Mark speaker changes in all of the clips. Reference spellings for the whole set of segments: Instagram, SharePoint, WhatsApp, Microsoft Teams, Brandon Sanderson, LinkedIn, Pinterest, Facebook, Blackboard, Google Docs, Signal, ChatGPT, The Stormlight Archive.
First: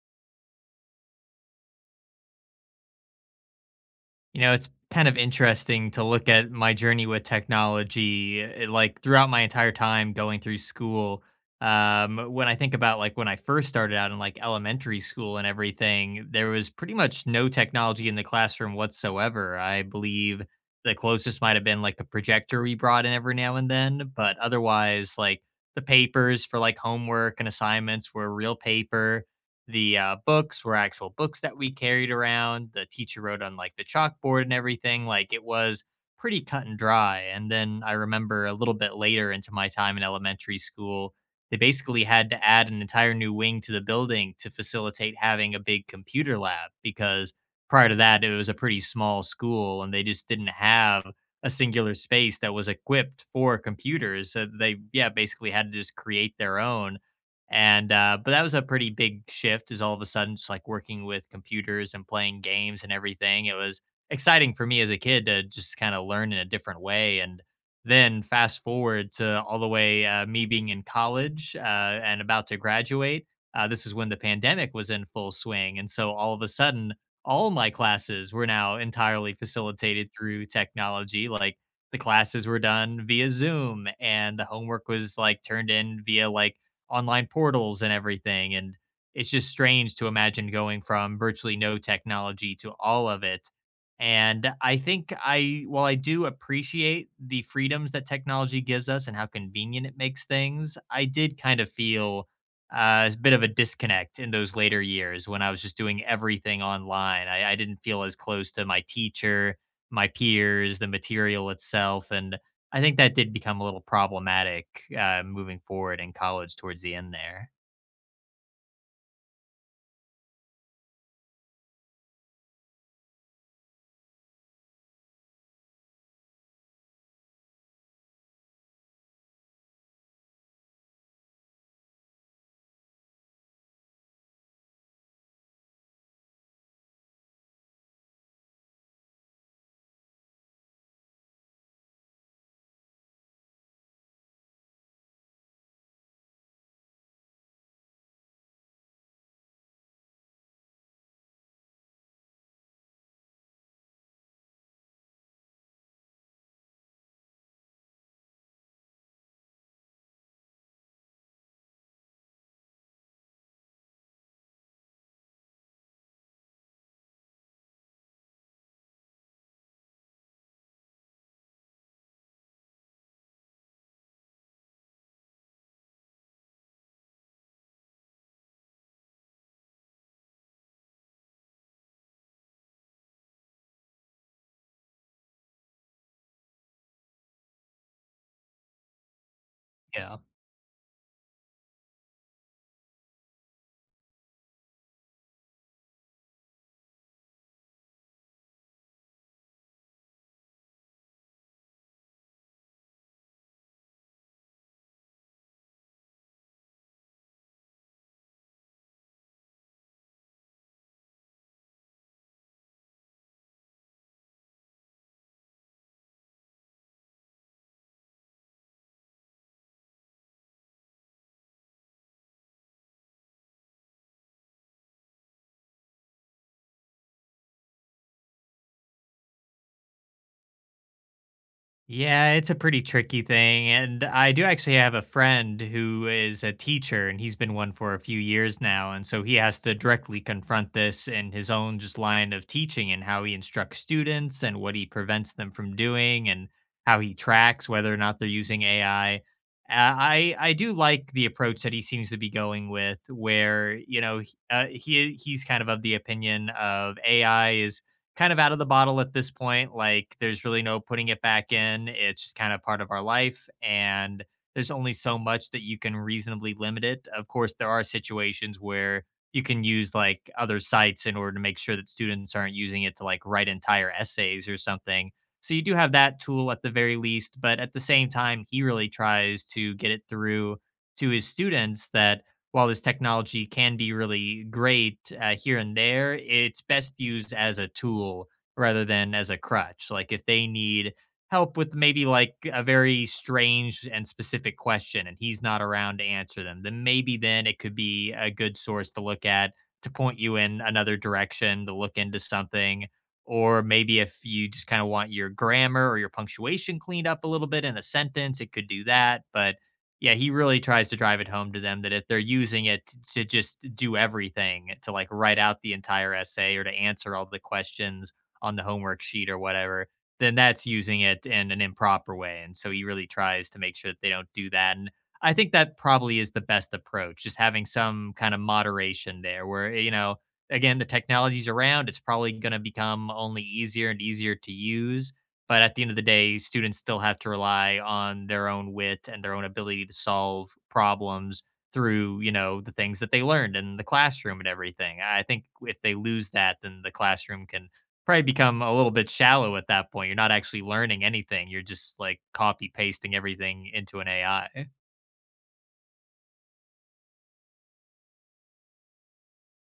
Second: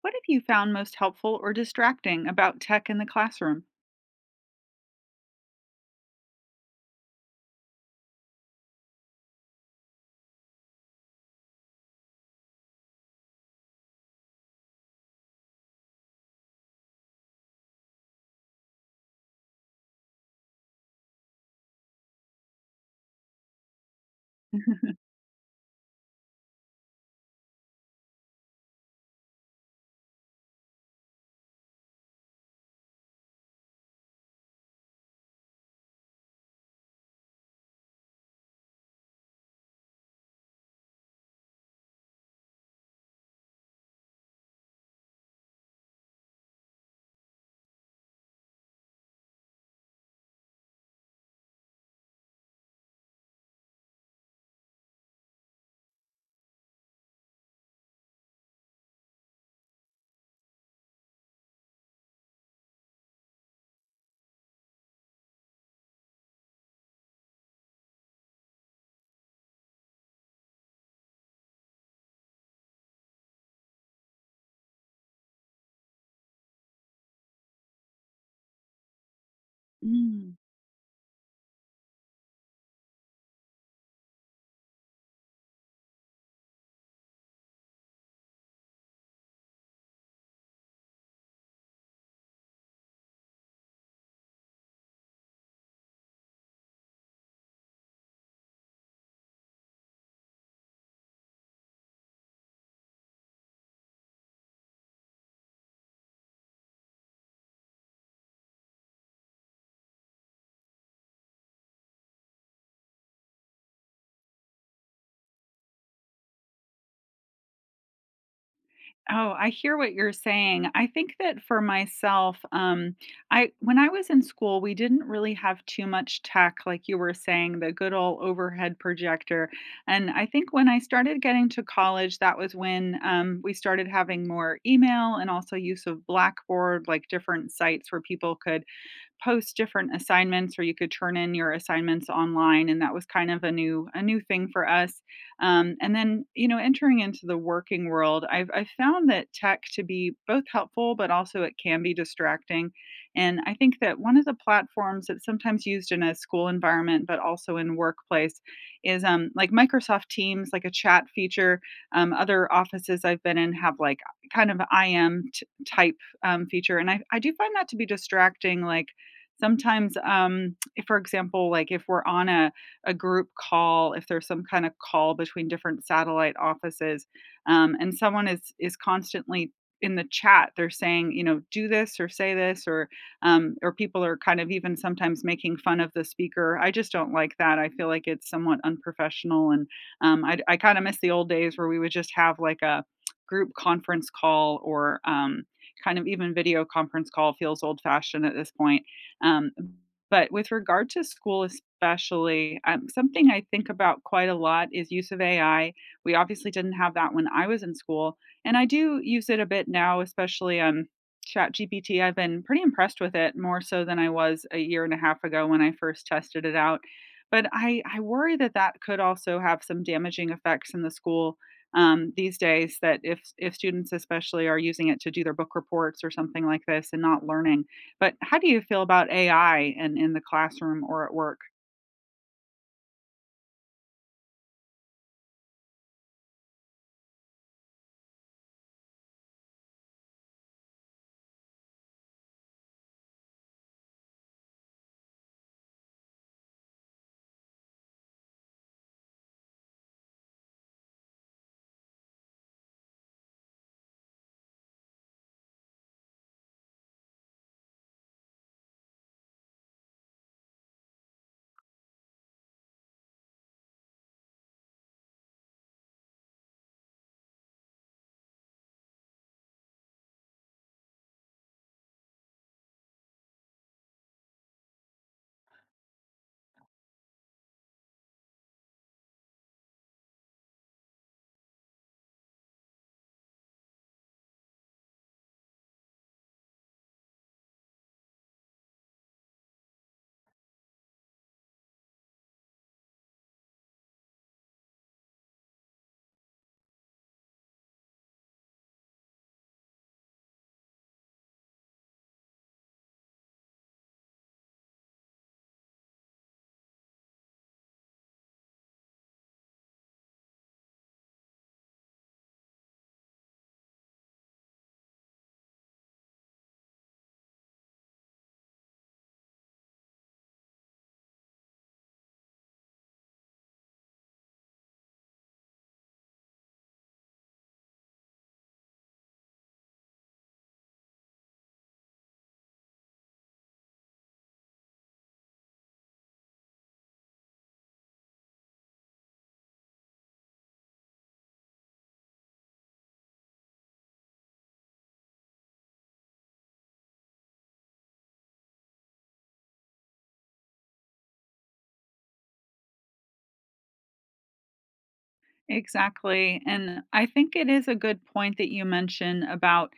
Speaker 1: What have you found most helpful or distracting about tech in the classroom?
Speaker 2: It's kind of interesting to look at my journey with technology, like throughout my entire time going through school. When I think about like when I first started out in like elementary school and everything, there was pretty much no technology in the classroom whatsoever. I believe the closest might have been like the projector we brought in every now and then, but otherwise, like the papers for like homework and assignments were real paper. The books were actual books that we carried around. The teacher wrote on like the chalkboard and everything. Like it was pretty cut and dry. And then I remember a little bit later into my time in elementary school, they basically had to add an entire new wing to the building to facilitate having a big computer lab because prior to that, it was a pretty small school and they just didn't have a singular space that was equipped for computers. So they, yeah, basically had to just create their own and but that was a pretty big shift. Is all of a sudden just like working with computers and playing games and everything. It was exciting for me as a kid to just kind of learn in a different way. And then fast forward to all the way me being in college and about to graduate. This is when the pandemic was in full swing, and so all of a sudden, all my classes were now entirely facilitated
Speaker 1: Mm.
Speaker 2: through technology. Like the classes were done via Zoom, and the homework was like turned in via like online portals and everything. And it's just strange to imagine going from virtually no technology to all of it. And I think I, while I do appreciate the freedoms that technology gives us and how convenient it makes things, I did kind of feel a bit of a disconnect in those later years when I was just doing everything online. I didn't feel as close to my teacher, my peers, the material itself. And I think that did become a little problematic, moving forward in college towards the end there.
Speaker 1: Oh, I hear what you're saying. I think that for myself, I when I was in school, we didn't really have too much tech, like you were saying, the good old overhead projector. And I think when I started getting to college, that was when we started having more email and also use of Blackboard, like different sites where people could post different assignments or you could turn in your assignments online, and that was kind of a new thing for us. And then entering into the working world, I've found that tech to be both helpful, but also it can be distracting. And I think that one of the platforms that's sometimes used in a school environment but also in workplace is like Microsoft Teams, like a chat feature. Other offices I've been in have like kind of type feature, and I do find that to be distracting. Like sometimes, if for example like if we're on a group call, if there's some kind of call between different satellite offices, and someone is constantly in the chat, they're saying, you know, do this or say this, or people are kind of even sometimes making fun of the speaker. I just don't like that. I feel like it's somewhat unprofessional. And
Speaker 2: Yeah.
Speaker 1: I kind of miss the old days where we would just have like a group conference call, or kind of even video conference call feels old fashioned at this point. um, but with regard to school especially, something I think about quite a lot is use of AI. We obviously didn't have that when I was in school, and I do use it a bit now, especially ChatGPT. I've been pretty impressed with it, more so than I was a year and a half ago when I first tested it out. But I worry that that could also have some damaging effects in the school these days. That if students especially are using it to do their book reports or something like this and not learning. But how do you feel about AI and in the classroom or at work?
Speaker 2: Yeah, it's a pretty tricky thing. And I do actually have a friend who is a teacher and he's been one for a few years now. And so he has to directly confront this in his own just line of teaching and how he instructs students and what he prevents them from doing and how he tracks whether or not they're using AI. I do like the approach that he seems to be going with, where you know he's kind of the opinion of AI is kind of out of the bottle at this point. Like there's really no putting it back in. It's just kind of part of our life. And there's only so much that you can reasonably limit it. Of course, there are situations where you can use like other sites in order to make sure that students aren't using it to like write entire essays or something. So you do have that tool at the very least. But at the same time, he really tries to get it through to his students that while this technology can be really great here and there, it's best used as a tool rather than as a crutch. Like if they need help with maybe like a very strange and specific question and he's not around to answer them, then maybe then it could be a good source to look at to point you in another direction, to look into something. Or maybe if you just kind of want your grammar or your punctuation cleaned up a little bit in a sentence, it could do that. But yeah, he really tries to drive it home to them that if they're using it to just do everything, to like write out the entire essay or to answer all the questions on the homework sheet or whatever, then that's using it in an improper way. And so he really tries to make sure that they don't do that. And I think that probably is the best approach, just having some kind of moderation there where, you know, again, the technology's around, it's probably going to become only easier and easier to use but at the end of the day, students still have to rely on their own wit and their own ability to solve problems through, you know, the things that they learned in the classroom and everything. I think if they lose that, then the classroom can probably become a little bit shallow at that point. You're not actually learning anything. You're just like copy pasting everything into an AI.
Speaker 1: Exactly. And I think it is a good point that you mention about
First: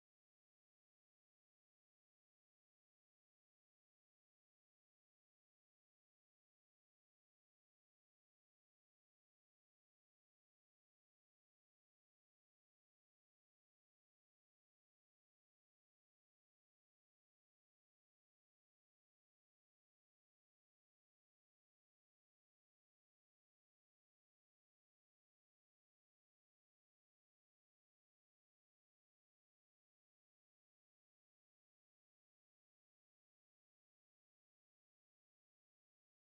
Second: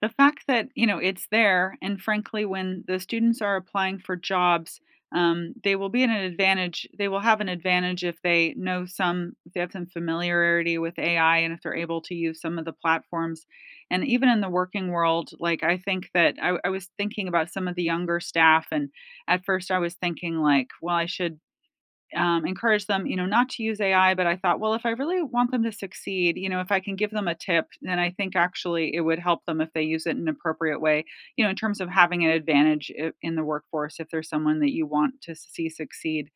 Speaker 1: the fact that, you know, it's there. And frankly, when the students are applying for jobs, they will be in an advantage. They will have an advantage if they know some, if they have some familiarity with AI and if they're able to use some of the platforms. And even in the working world, like I think that I was thinking about some of the younger staff. And at first I was thinking, like, well, I should encourage them, you know, not to use AI, but I thought, well, if I really want them to succeed, you know, if I can give them a tip, then I think actually it would help them if they use it in an appropriate way, you know, in terms of having an advantage in the workforce if there's someone that you want to see succeed.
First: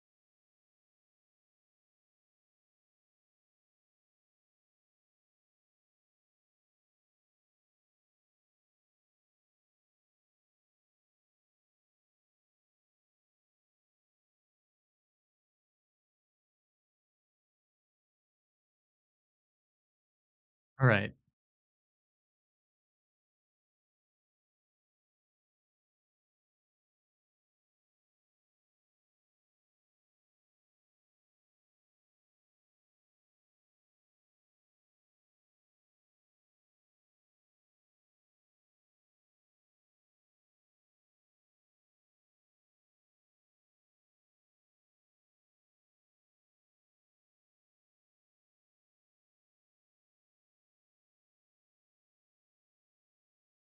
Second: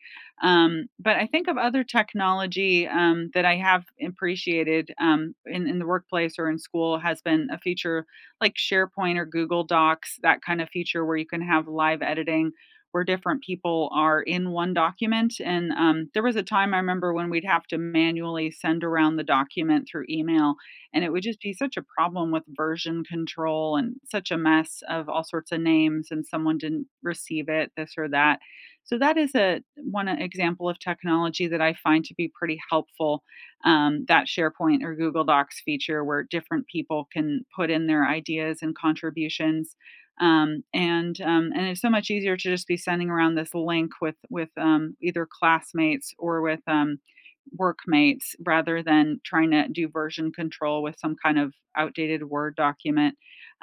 Speaker 1: But I think of other technology that I have appreciated in the workplace or in school has been a feature like SharePoint or Google Docs, that kind of feature where you can have live editing, where different people are in one document. And there was a time I remember when we'd have to manually send around the document through email,
Speaker 2: All
Speaker 1: and
Speaker 2: right.
Speaker 1: it would just be such a problem with version control and such a mess of all sorts of names, and someone didn't receive it, this or that. So that is a one example of technology that I find to be pretty helpful. That SharePoint or Google Docs feature, where different people can put in their ideas and contributions, and it's so much easier to just be sending around this link with either classmates or with workmates rather than trying to do version control with some kind of outdated Word document.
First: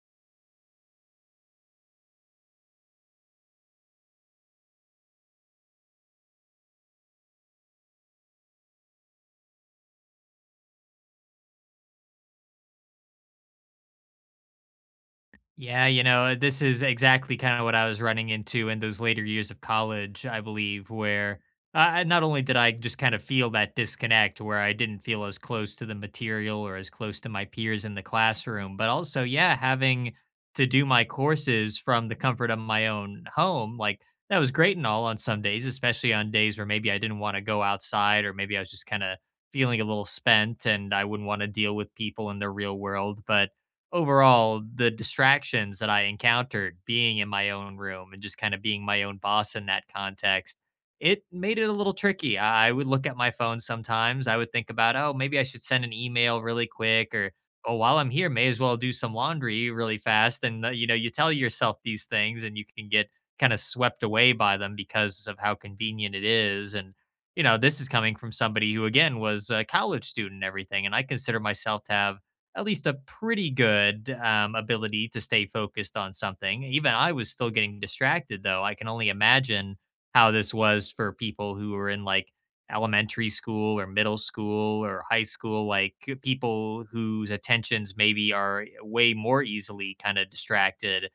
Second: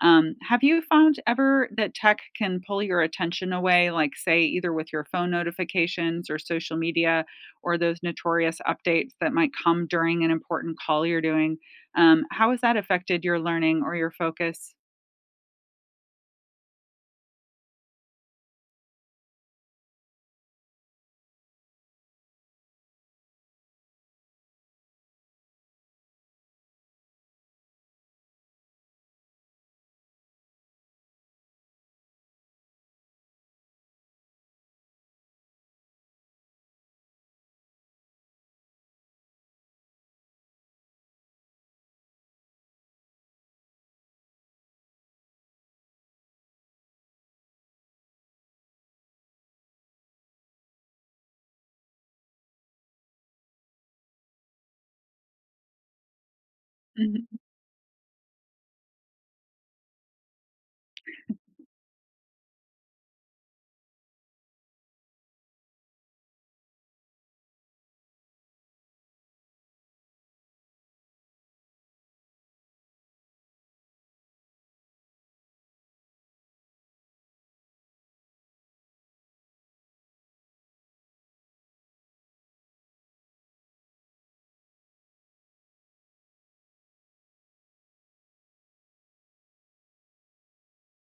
Speaker 1: Have you found ever that tech can pull your attention away, like, say, either with your phone notifications or social media or those notorious updates that might come during an important call you're doing? How has that affected your learning or your focus?
Speaker 2: Yeah, you know, this is exactly kind of what I was running into in those later years of college, I believe, where not only did I just kind of feel that disconnect where I didn't feel as close to the material or as close to my peers in the classroom, but also, yeah, having to do my courses from the comfort of my own home, like that was great and all on some days, especially on days where maybe I didn't want to go outside or maybe I was just kind of feeling a little spent and I wouldn't want to deal with people in the real world. But overall, the distractions that I encountered being in my own room and just kind of being my own boss in that context, it made it a little tricky. I would look at my phone sometimes. I would think about, oh, maybe I should send an email really quick or, oh, while I'm here, may as well do some laundry really fast. And, you know, you tell yourself these things and you can get kind of swept away by them because of how convenient it is. And, you know, this is coming from somebody who, again, was a college student and everything. And I consider myself to have at least a pretty good ability to stay focused on something. Even I was still getting distracted, though. I can only imagine how this was for people who were in like elementary school or middle school or high school, like people whose attentions maybe are way more easily kind of distracted.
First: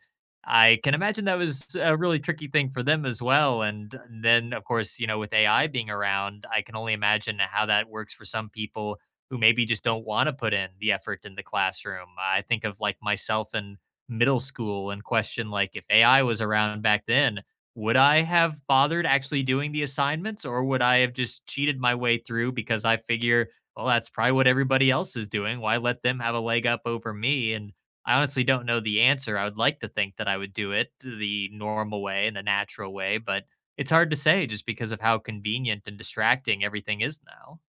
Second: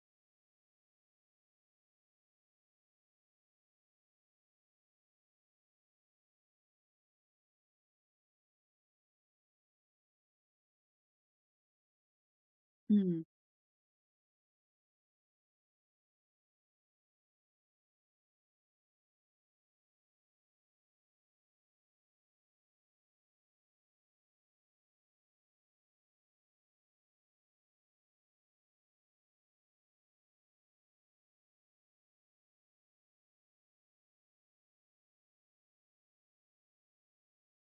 Speaker 2: I can imagine that was a really tricky thing for them as well. And then, of course, you know, with AI being around, I can only imagine how that works for some people who maybe just don't want to put in the effort in the classroom. I think of like
Speaker 1: Mhm.
Speaker 2: myself in middle school and question like if AI was around back then, would I have bothered actually doing the assignments or would I have just cheated my way through because I figure, well, that's probably what everybody else is doing. Why let them have a leg up over me? And I honestly don't know the answer. I would like to think that I would do it the normal way and the natural way, but it's hard to say just because of how convenient and distracting everything is now.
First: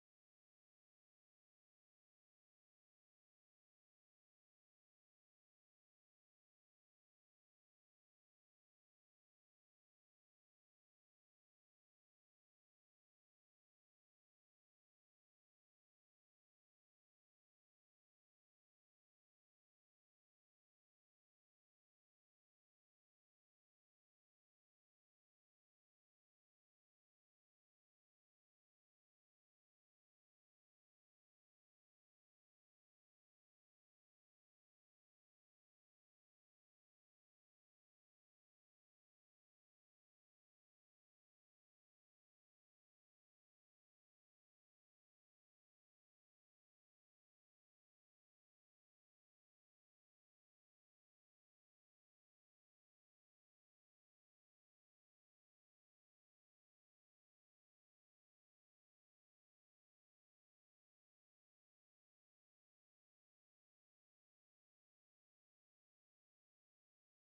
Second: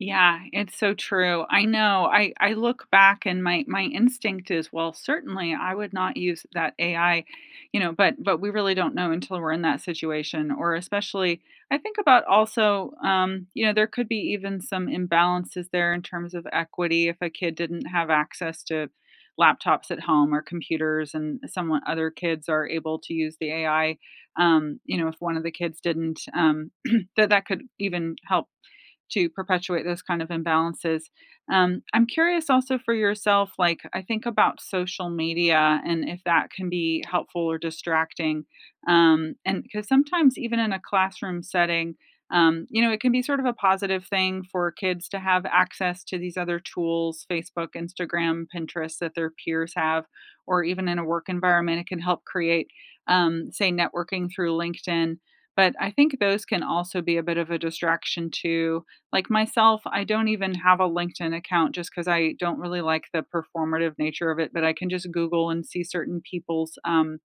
Speaker 1: Yeah, it's so true. I know. I look back and my instinct is, well, certainly I would not use that AI, you know, but we really don't know until we're in that situation. Or especially I think about also, you know, there could be even some imbalances there in terms of equity if a kid didn't have access to laptops at home or computers and someone other kids are able to use the AI. You know, if one of the kids didn't that that could even help to perpetuate those kind of imbalances. I'm curious also for yourself, like I think about social media and if that can be helpful or distracting. And because sometimes even in a classroom setting, you know, it can be sort of a positive thing for kids to have access to these other tools, Facebook, Instagram, Pinterest, that their peers have, or even in a work environment, it can help create, say, networking through LinkedIn. But I think those can also be a bit of a distraction too. Like myself, I don't even have a LinkedIn account just because I don't really like the performative nature of it, but I can just Google and see certain people's,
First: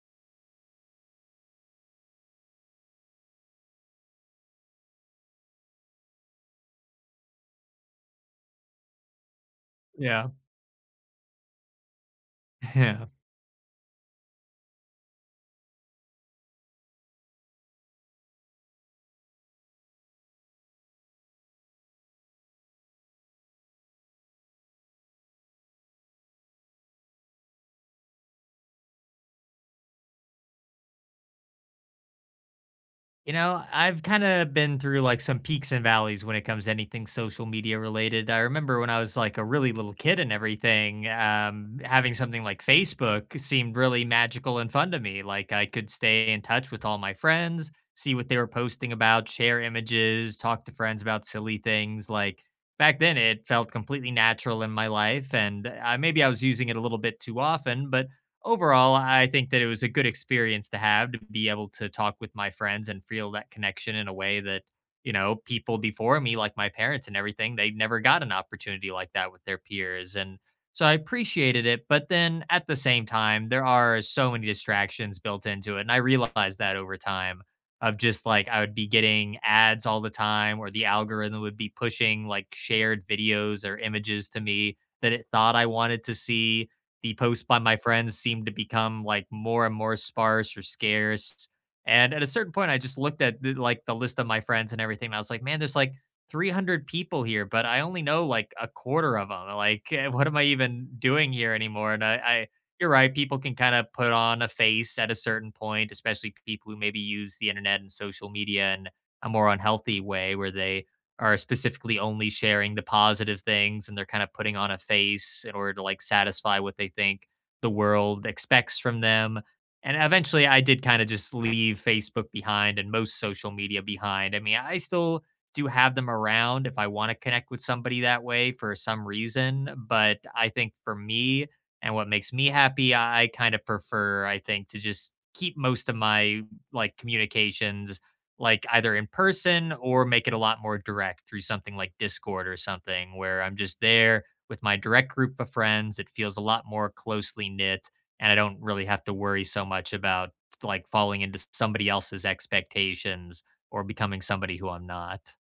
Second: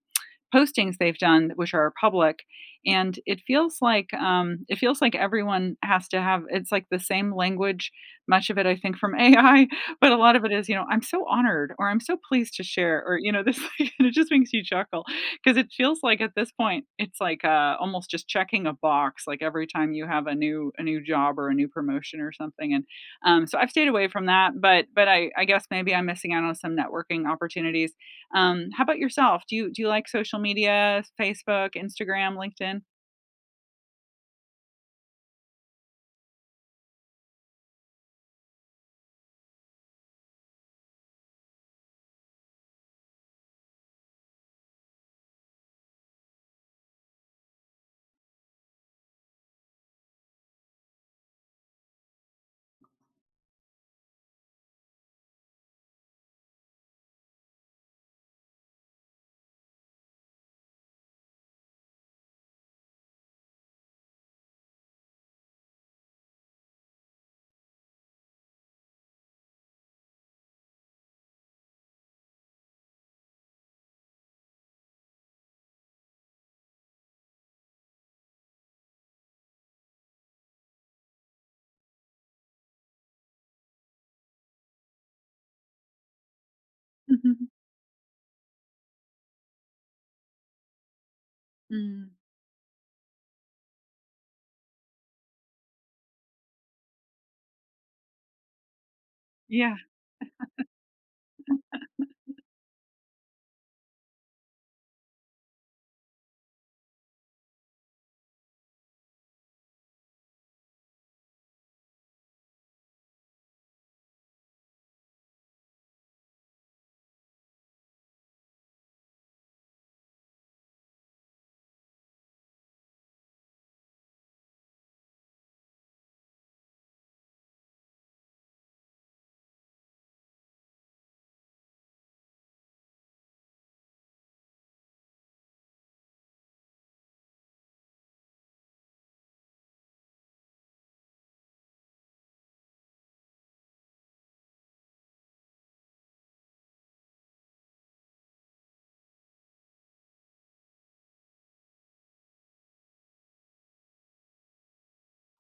Speaker 1: postings they've done which are public. And it feels like everyone has to have, it's like the same language, much of it I think, from AI. But a
Speaker 2: Yeah.
Speaker 1: lot of it is, you know, I'm so honored, or I'm so pleased to share,
Speaker 2: Yeah.
Speaker 1: or you know this. And it just makes you chuckle because it feels like at this point it's like almost just checking a box, like every time you have a new job or a new promotion or something. And so I've stayed away from that. But I guess maybe I'm missing out on some networking opportunities. How about yourself? Do you like social media, Facebook, Instagram, LinkedIn?
Speaker 2: You know, I've kind of been through like some peaks and valleys when it comes to anything social media related. I remember when I was like a really little kid and everything, having something like Facebook seemed really magical and fun to me. Like I could stay in touch with all my friends, see what they were posting about, share images, talk to friends about silly things. Like back then, it felt completely natural in my life. And maybe I was using it a little bit too often, but overall, I think that it was a good experience to have to be able to talk with my friends and feel that connection in a way that, you know, people before me, like my parents and everything, they never got an opportunity like that with their peers. And so I appreciated it. But then at the same time, there are so many distractions built into it. And I realized that over time of just like I would be getting ads all the time, or the algorithm would be pushing like shared videos or images to me that it thought I wanted to see the posts
Speaker 1: Mhm.
Speaker 2: by my friends seemed to become like more and more sparse or scarce.
Speaker 1: Mm.
Speaker 2: And at a certain point, I just looked at the, like the list of my friends and everything. And I was like, man, there's like 300 people here, but I only know like a quarter of them.
Speaker 1: Yeah.
Speaker 2: Like, what am I even doing here anymore? And I you're right. People can kind of put on a face at a certain point, especially people who maybe use the internet and social media in a more unhealthy way where they are specifically only sharing the positive things and they're kind of putting on a face in order to like satisfy what they think the world expects from them. And eventually I did kind of just leave Facebook behind and most social media behind. I mean, I still do have them around if I want to connect with somebody that way for some reason, but I think for me and what makes me happy, I kind of prefer I think to just keep most of my like communications like either in person or make it a lot more direct through something like Discord or something where I'm just there with my direct group of friends. It feels a lot more closely knit and I don't really have to worry so much about like falling into somebody else's expectations or becoming somebody who I'm not.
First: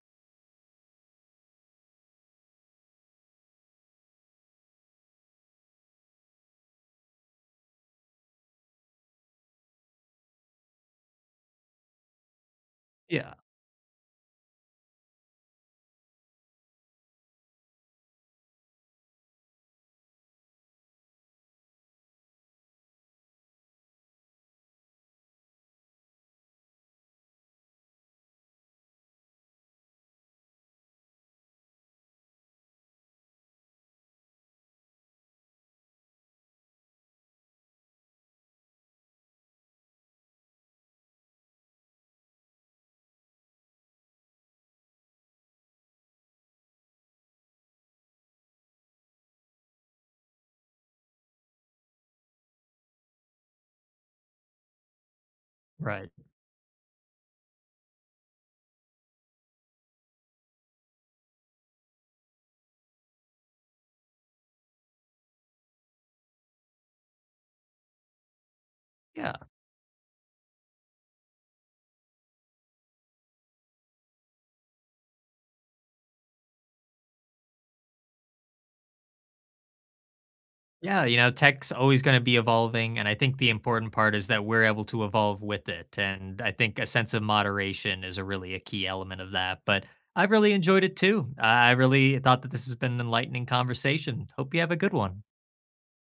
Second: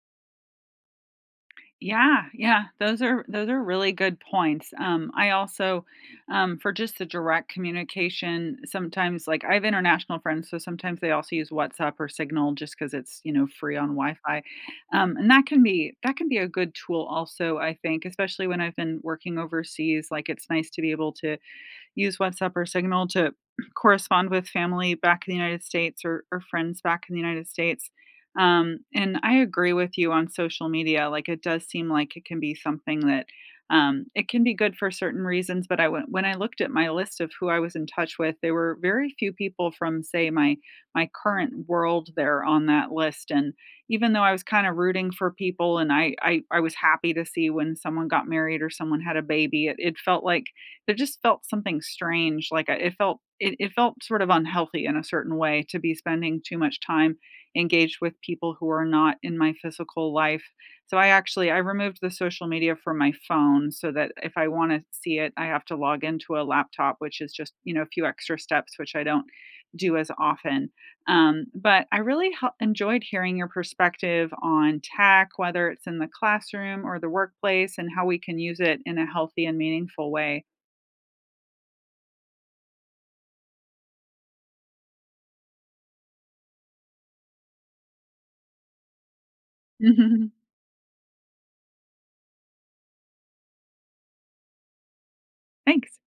Speaker 1: Yeah, yeah, those are really good points. I also, for just the direct communication, sometimes like I have international friends, so sometimes they also use WhatsApp or Signal just because it's, you
Speaker 2: Yeah.
Speaker 1: know, free on Wi-Fi. And that can be a good tool also, I think, especially when I've been working overseas, like it's nice to be able to use WhatsApp or Signal to correspond with family back in the United States, or friends back in the United States. And I agree with you on social media. Like it does seem like it can be something that it can be good for certain reasons. But when I looked at my list of who I was in touch with, there were very few people from, say, my current world there on that list. And even though I was kind of rooting for people, and I was happy to see when someone got married or someone had a baby, it felt like there just felt something strange. Like I, it felt it felt sort of unhealthy in a certain way to be
Speaker 2: Right.
Speaker 1: spending too much time engaged with people who are not in my physical life. So I actually I removed the social media from my phone so that if I want to see it, I have to log into a laptop, which is just, you know, a few extra steps, which I don't
Speaker 2: Yeah.
Speaker 1: do as often. But I really enjoyed hearing your perspective on tech, whether it's in the classroom or the workplace, and how we can use it in a healthy and meaningful way.
Speaker 2: Yeah, you know, tech's always going to be evolving. And I think the important part is that we're able to evolve with it. And I think a sense of moderation is a really a key element of that. But I have really enjoyed it too. I really thought that this has been an enlightening conversation. Hope you have a good one.
Speaker 1: Thanks.